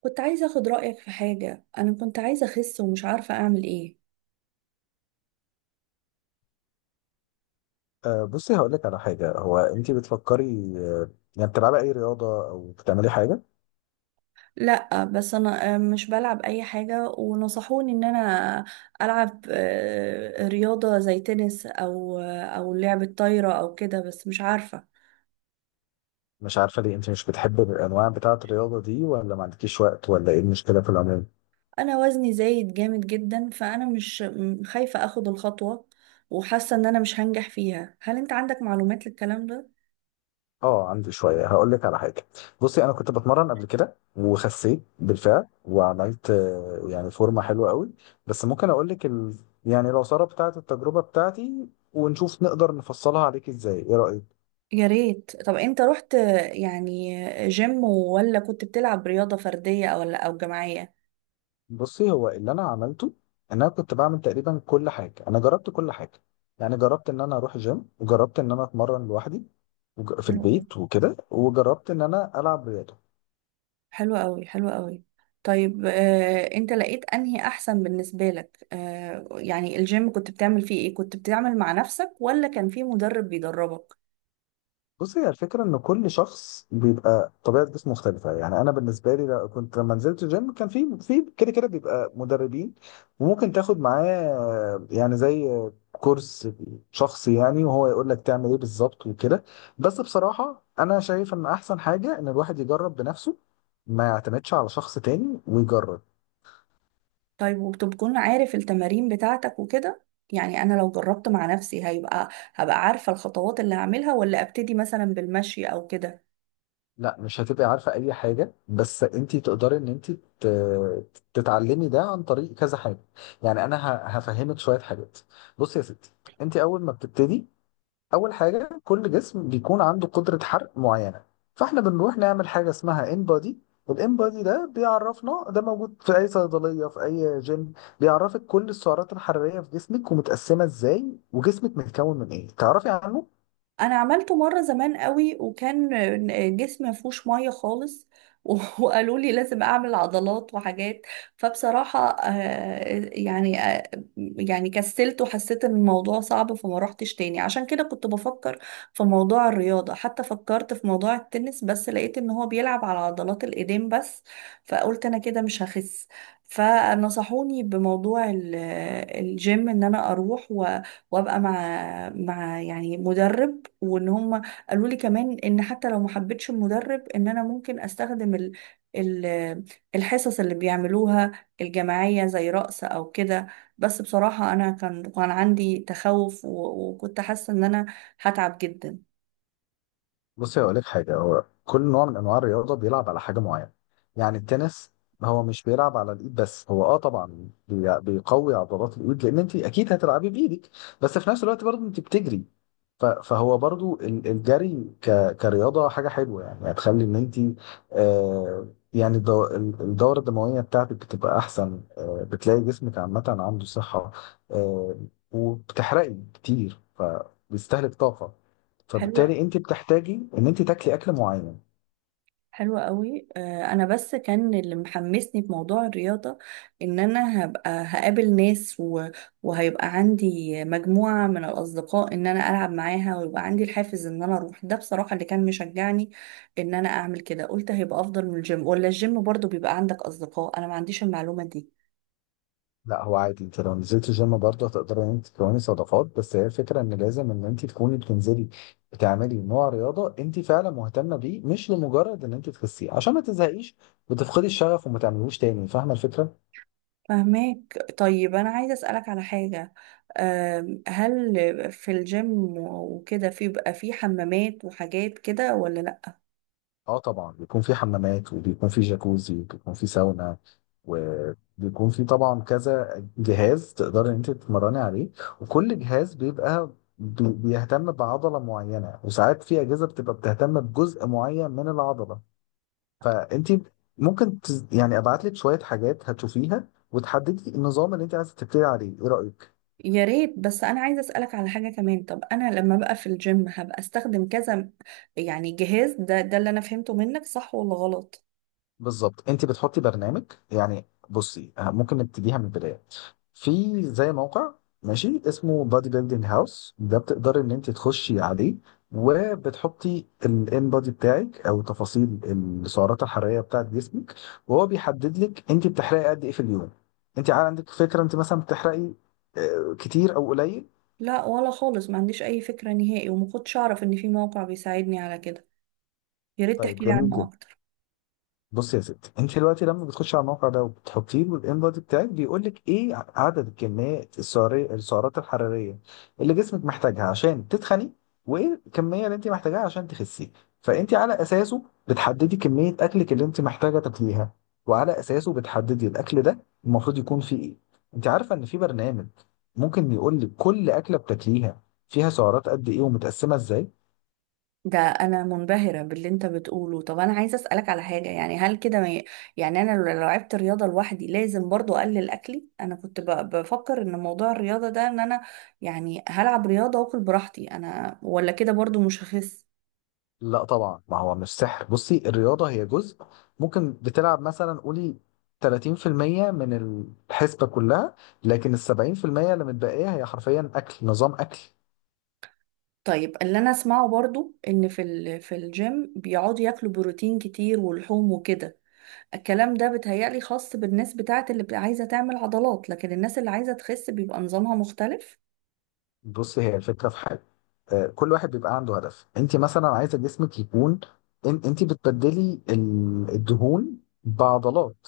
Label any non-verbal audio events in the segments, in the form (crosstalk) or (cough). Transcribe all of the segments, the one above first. كنت عايزة أخد رأيك في حاجة. أنا كنت عايزة أخس ومش عارفة أعمل إيه. بصي هقول لك على حاجه. هو انت بتفكري؟ أه، يعني بتلعبي اي رياضه او بتعملي حاجه؟ لأ، بس أنا مش بلعب أي حاجة، ونصحوني إن أنا ألعب رياضة زي تنس، أو لعبة طايرة أو كده، بس مش عارفة. مش عارفه ليه انت مش بتحبي الانواع بتاعه الرياضه دي، ولا ما عندكيش وقت، ولا ايه المشكله في العموم؟ أنا وزني زايد جامد جدا، فأنا مش م- خايفة أخد الخطوة، وحاسة إن أنا مش هنجح فيها. هل أنت عندك معلومات للكلام ده؟ اه عندي شويه، هقول لك على حاجه. بصي انا كنت بتمرن قبل كده وخسيت بالفعل، وعملت يعني فورمه حلوه قوي. بس ممكن اقول لك يعني العصاره بتاعه التجربه بتاعتي، ونشوف نقدر نفصلها عليك ازاي، ايه رايك؟ يا ريت. طب أنت رحت يعني جيم، ولا كنت بتلعب رياضة فردية ولا جماعية؟ بصي هو اللي انا عملته، ان انا كنت بعمل تقريبا كل حاجه، انا جربت كل حاجه. يعني جربت ان انا اروح جيم، وجربت ان انا اتمرن لوحدي في حلو أوي، البيت وكده، وجربت ان انا العب رياضه. حلو أوي، حلو أوي. طيب، أنت لقيت أنهي أحسن بالنسبة لك؟ يعني الجيم كنت بتعمل فيه إيه؟ كنت بتعمل مع نفسك ولا كان في مدرب بيدربك؟ بص هي الفكرة إن كل شخص بيبقى طبيعة جسمه مختلفة، يعني أنا بالنسبة لي كنت لما نزلت الجيم كان في كده بيبقى مدربين، وممكن تاخد معاه يعني زي كورس شخصي، يعني وهو يقول لك تعمل إيه بالظبط وكده. بس بصراحة أنا شايف إن أحسن حاجة إن الواحد يجرب بنفسه، ما يعتمدش على شخص تاني ويجرب. طيب، وبتكون عارف التمارين بتاعتك وكده؟ يعني أنا لو جربت مع نفسي، هبقى عارفة الخطوات اللي هعملها، ولا أبتدي مثلا بالمشي أو كده؟ لا مش هتبقي عارفة أي حاجة، بس أنت تقدري إن أنت تتعلمي ده عن طريق كذا حاجة. يعني أنا هفهمك شوية حاجات. بصي يا ستي، أنت أول ما بتبتدي، أول حاجة كل جسم بيكون عنده قدرة حرق معينة، فإحنا بنروح نعمل حاجة اسمها انبادي. والانبادي ده بيعرفنا، ده موجود في أي صيدلية في أي جيم. بيعرفك كل السعرات الحرارية في جسمك ومتقسمة إزاي، وجسمك متكون من إيه تعرفي عنه. انا عملته مره زمان قوي، وكان جسمي ما فيهوش ميه خالص، (laughs) وقالوا لي لازم اعمل عضلات وحاجات. فبصراحه، يعني كسلت وحسيت ان الموضوع صعب، فما روحتش تاني. عشان كده كنت بفكر في موضوع الرياضه، حتى فكرت في موضوع التنس، بس لقيت ان هو بيلعب على عضلات الايدين بس، فقلت انا كده مش هخس. فنصحوني بموضوع الجيم، ان انا اروح و... وابقى مع يعني مدرب. وان هم قالوا لي كمان ان حتى لو ما حبيتش المدرب، ان انا ممكن استخدم ال ال الحصص اللي بيعملوها الجماعية، زي رقص او كده. بس بصراحة انا كان عندي تخوف، و- وكنت حاسة ان انا هتعب جدا. بصي هقول لك حاجه، هو كل نوع من انواع الرياضه بيلعب على حاجه معينه. يعني التنس هو مش بيلعب على الايد بس، هو اه طبعا بيقوي عضلات الايد، لان انت اكيد هتلعبي بايدك، بس في نفس الوقت برضه انت بتجري. فهو برضه الجري كرياضه حاجه حلوه، يعني هتخلي ان انت آه يعني الدوره الدمويه بتاعتك بتبقى احسن، آه بتلاقي جسمك عامه عنده صحه، آه وبتحرقي كتير فبيستهلك طاقه، حلو، فبالتالي انت بتحتاجي ان انت تاكلي اكل معين. حلوة قوي. انا بس كان اللي محمسني بموضوع الرياضة، ان انا هبقى هقابل ناس، و... وهيبقى عندي مجموعة من الاصدقاء ان انا العب معاها، ويبقى عندي الحافز ان انا اروح. ده بصراحة اللي كان مشجعني ان انا اعمل كده. قلت هيبقى افضل من الجيم، ولا الجيم برضو بيبقى عندك اصدقاء؟ انا ما عنديش المعلومة دي. لا هو عادي، انت لو نزلت الجيم برضه هتقدري ان انت تكوني صداقات، بس هي الفكره ان لازم ان انت تكوني بتنزلي بتعملي نوع رياضه انت فعلا مهتمه بيه، مش لمجرد ان انت تخسيه، عشان ما تزهقيش وتفقدي الشغف وما تعملوش تاني. فاهمه الفكره؟ فهماك. طيب انا عايزة اسألك على حاجة. هل في الجيم وكده، في بقى في حمامات وحاجات كده ولا لا؟ اه طبعا بيكون في حمامات، وبيكون في جاكوزي، وبيكون في ساونا، وبيكون في طبعا كذا جهاز تقدري ان انت تتمرني عليه. وكل جهاز بيبقى بيهتم بعضلة معينة، وساعات في أجهزة بتبقى بتهتم بجزء معين من العضلة. فانت ممكن يعني ابعت لك شوية حاجات هتشوفيها، وتحددي النظام اللي انت عايزة تبتدي عليه. ايه رأيك؟ يا ريت. بس انا عايزه اسالك على حاجه كمان. طب انا لما بقى في الجيم، هبقى استخدم كذا يعني جهاز؟ ده اللي انا فهمته منك، صح ولا غلط؟ بالظبط، انت بتحطي برنامج. يعني بصي، ممكن نبتديها من البدايه. في زي موقع ماشي اسمه بادي بيلدينج هاوس، ده بتقدري ان انت تخشي عليه وبتحطي الان بادي بتاعك او تفاصيل السعرات الحراريه بتاعت جسمك، وهو بيحدد لك انت بتحرقي قد ايه في اليوم. انت عندك فكره انت مثلا بتحرقي كتير او قليل؟ لا ولا خالص، ما عنديش اي فكره نهائي، وما كنتش اعرف ان في موقع بيساعدني على كده. يا ريت طيب تحكي لي جميل عنه جدا. اكتر. بص يا ستي، انت دلوقتي لما بتخش على الموقع ده وبتحطيه له الانبادي بتاعك، بيقول لك ايه عدد الكميات السعريه، السعرات الحراريه اللي جسمك محتاجها عشان تتخني، وايه الكميه اللي انت محتاجاها عشان تخسي. فانت على اساسه بتحددي كميه اكلك اللي انت محتاجه تاكليها، وعلى اساسه بتحددي الاكل ده المفروض يكون فيه ايه. انت عارفه ان في برنامج ممكن يقول لك كل اكله بتاكليها فيها سعرات قد ايه ومتقسمه ازاي. ده انا منبهره باللي انت بتقوله. طب انا عايزه اسالك على حاجه، يعني هل كده ما ي... يعني انا لو لعبت رياضه لوحدي، لازم برضو اقلل اكلي؟ انا كنت بفكر ان موضوع الرياضه ده، ان انا يعني هلعب رياضه واكل براحتي انا، ولا كده برضو مش هخس؟ لا طبعا، ما هو مش سحر. بصي، الرياضة هي جزء، ممكن بتلعب مثلا قولي 30% من الحسبة كلها، لكن ال 70% اللي متبقية هي حرفيا أكل، نظام أكل. طيب، اللي انا اسمعه برضو ان في الجيم بيقعدوا ياكلوا بروتين كتير ولحوم وكده. الكلام ده بيتهيألي خاص بالناس بتاعت اللي بتبقى عايزة تعمل عضلات، لكن الناس اللي عايزة تخس بيبقى نظامها مختلف. بص هي الفكرة في حاجة، كل واحد بيبقى عنده هدف. انت مثلا عايزة جسمك يكون انت بتبدلي الدهون بعضلات.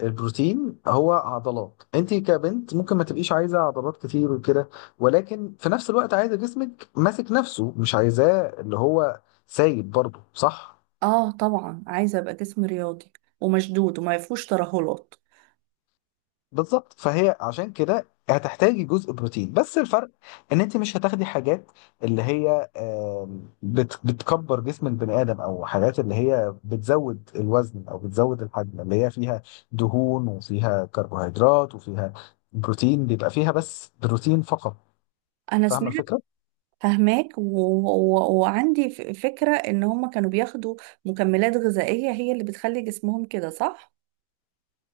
البروتين هو عضلات، انت كبنت ممكن ما تبقيش عايزة عضلات كتير وكده، ولكن في نفس الوقت عايزة جسمك ماسك نفسه، مش عايزاه اللي هو سايب برضه، صح؟ اه طبعا، عايزة ابقى جسم رياضي ومشدود وما فيهوش ترهلات. بالظبط، فهي عشان كده هتحتاجي جزء بروتين، بس الفرق ان انت مش هتاخدي حاجات اللي هي بتكبر جسم البني ادم، او حاجات اللي هي بتزود الوزن او بتزود الحجم، اللي هي فيها دهون وفيها كربوهيدرات وفيها بروتين. بيبقى فيها بس بروتين فقط. انا فاهمه سمعت. الفكره؟ فهماك، و... و... وعندي فكرة ان هم كانوا بياخدوا مكملات غذائية، هي اللي بتخلي جسمهم كده، صح؟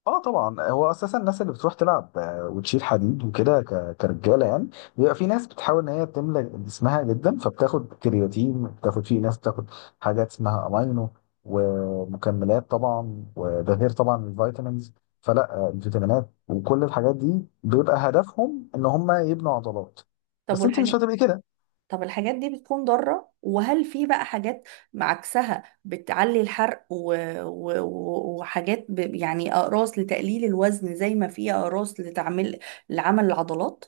اه طبعا، هو اساسا الناس اللي بتروح تلعب وتشيل حديد وكده كرجاله يعني، بيبقى في ناس بتحاول ان هي تملى جسمها جدا، فبتاخد كرياتين، بتاخد، في ناس بتاخد حاجات اسمها امينو، ومكملات طبعا، وده غير طبعا الفيتامينز. فلا الفيتامينات وكل الحاجات دي بيبقى هدفهم ان هم يبنوا عضلات، طب بس انت مش والحاجات هتبقي كده. طب الحاجات دي بتكون ضارة؟ وهل في بقى حاجات عكسها بتعلي الحرق و... و... و- وحاجات يعني أقراص لتقليل الوزن، زي ما في أقراص لعمل العضلات؟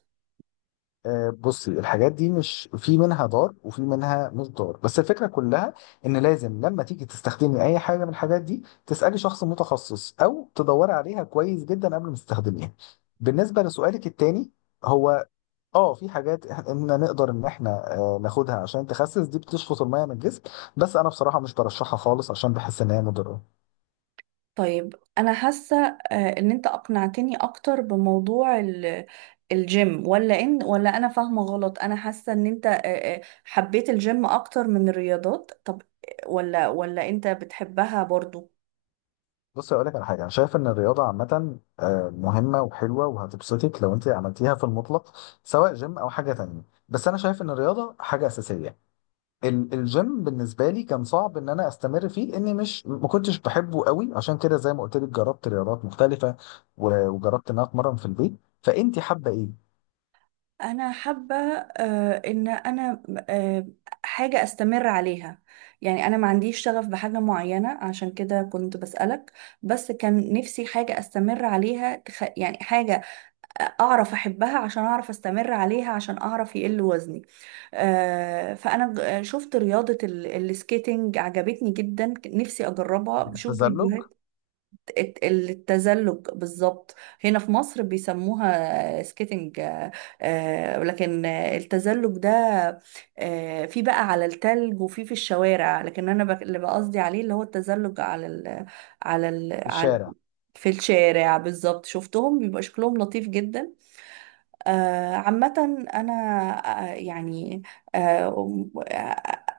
بصي، الحاجات دي مش في منها ضار وفي منها مش ضار، بس الفكره كلها ان لازم لما تيجي تستخدمي اي حاجه من الحاجات دي، تسالي شخص متخصص او تدوري عليها كويس جدا قبل ما تستخدميها. بالنسبه لسؤالك التاني، هو اه في حاجات احنا نقدر ان احنا ناخدها عشان تخسس، دي بتشفط الميه من الجسم، بس انا بصراحه مش برشحها خالص عشان بحس ان هي مضره. طيب أنا حاسة إن أنت أقنعتني أكتر بموضوع الجيم، ولا إن ولا أنا فاهمة غلط؟ أنا حاسة إن أنت حبيت الجيم أكتر من الرياضات. طب، ولا أنت بتحبها برضو؟ بص اقول لك على حاجه، انا شايف ان الرياضه عامه مهمه وحلوه وهتبسطك لو انت عملتيها في المطلق، سواء جيم او حاجه تانية. بس انا شايف ان الرياضه حاجه اساسيه. الجيم بالنسبه لي كان صعب ان انا استمر فيه، لاني مش، ما كنتش بحبه قوي، عشان كده زي ما قلت لك جربت رياضات مختلفه، وجربت ان انا اتمرن في البيت. فانت حابه ايه؟ انا حابه، ان انا آه، حاجه استمر عليها. يعني انا ما عنديش شغف بحاجه معينه، عشان كده كنت بسالك. بس كان نفسي حاجه استمر عليها، يعني حاجه اعرف احبها، عشان اعرف استمر عليها، عشان اعرف يقل وزني. فانا شفت رياضه السكيتنج، عجبتني جدا، نفسي اجربها، بشوف التزلج فيديوهات. التزلج بالظبط. هنا في مصر بيسموها سكيتنج. لكن التزلج ده في بقى على التلج، وفي الشوارع. لكن انا اللي بقصدي عليه، اللي هو التزلج على ال على ال في على الشارع. في الشارع. بالظبط، شفتهم بيبقى شكلهم لطيف جدا. عامة أنا يعني آه،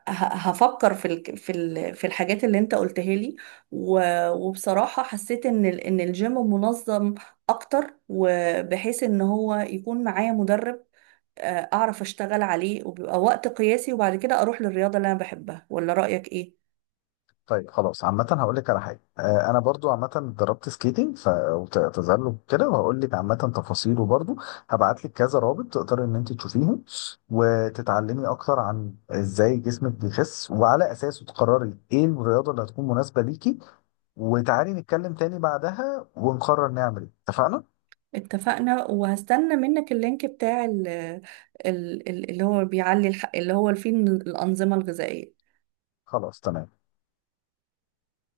هفكر في الحاجات اللي أنت قلتها لي، و- وبصراحة حسيت إن الجيم منظم أكتر، وبحيث إن هو يكون معايا مدرب أعرف أشتغل عليه، وبيبقى وقت قياسي، وبعد كده أروح للرياضة اللي أنا بحبها. ولا رأيك إيه؟ طيب خلاص، عامة هقول لك على حاجة. أنا برضو عامة اتدربت سكيتنج وتزلج كده، وهقول لك عامة تفاصيله برضو. هبعت لك كذا رابط تقدر إن أنت تشوفيهم وتتعلمي أكتر عن إزاي جسمك بيخس، وعلى أساسه تقرري إيه الرياضة اللي هتكون مناسبة ليكي، وتعالي نتكلم تاني بعدها ونقرر نعمل إيه. اتفقنا؟ اتفقنا. وهستنى منك اللينك بتاع اللي هو اللي هو فيه الأنظمة الغذائية. خلاص تمام.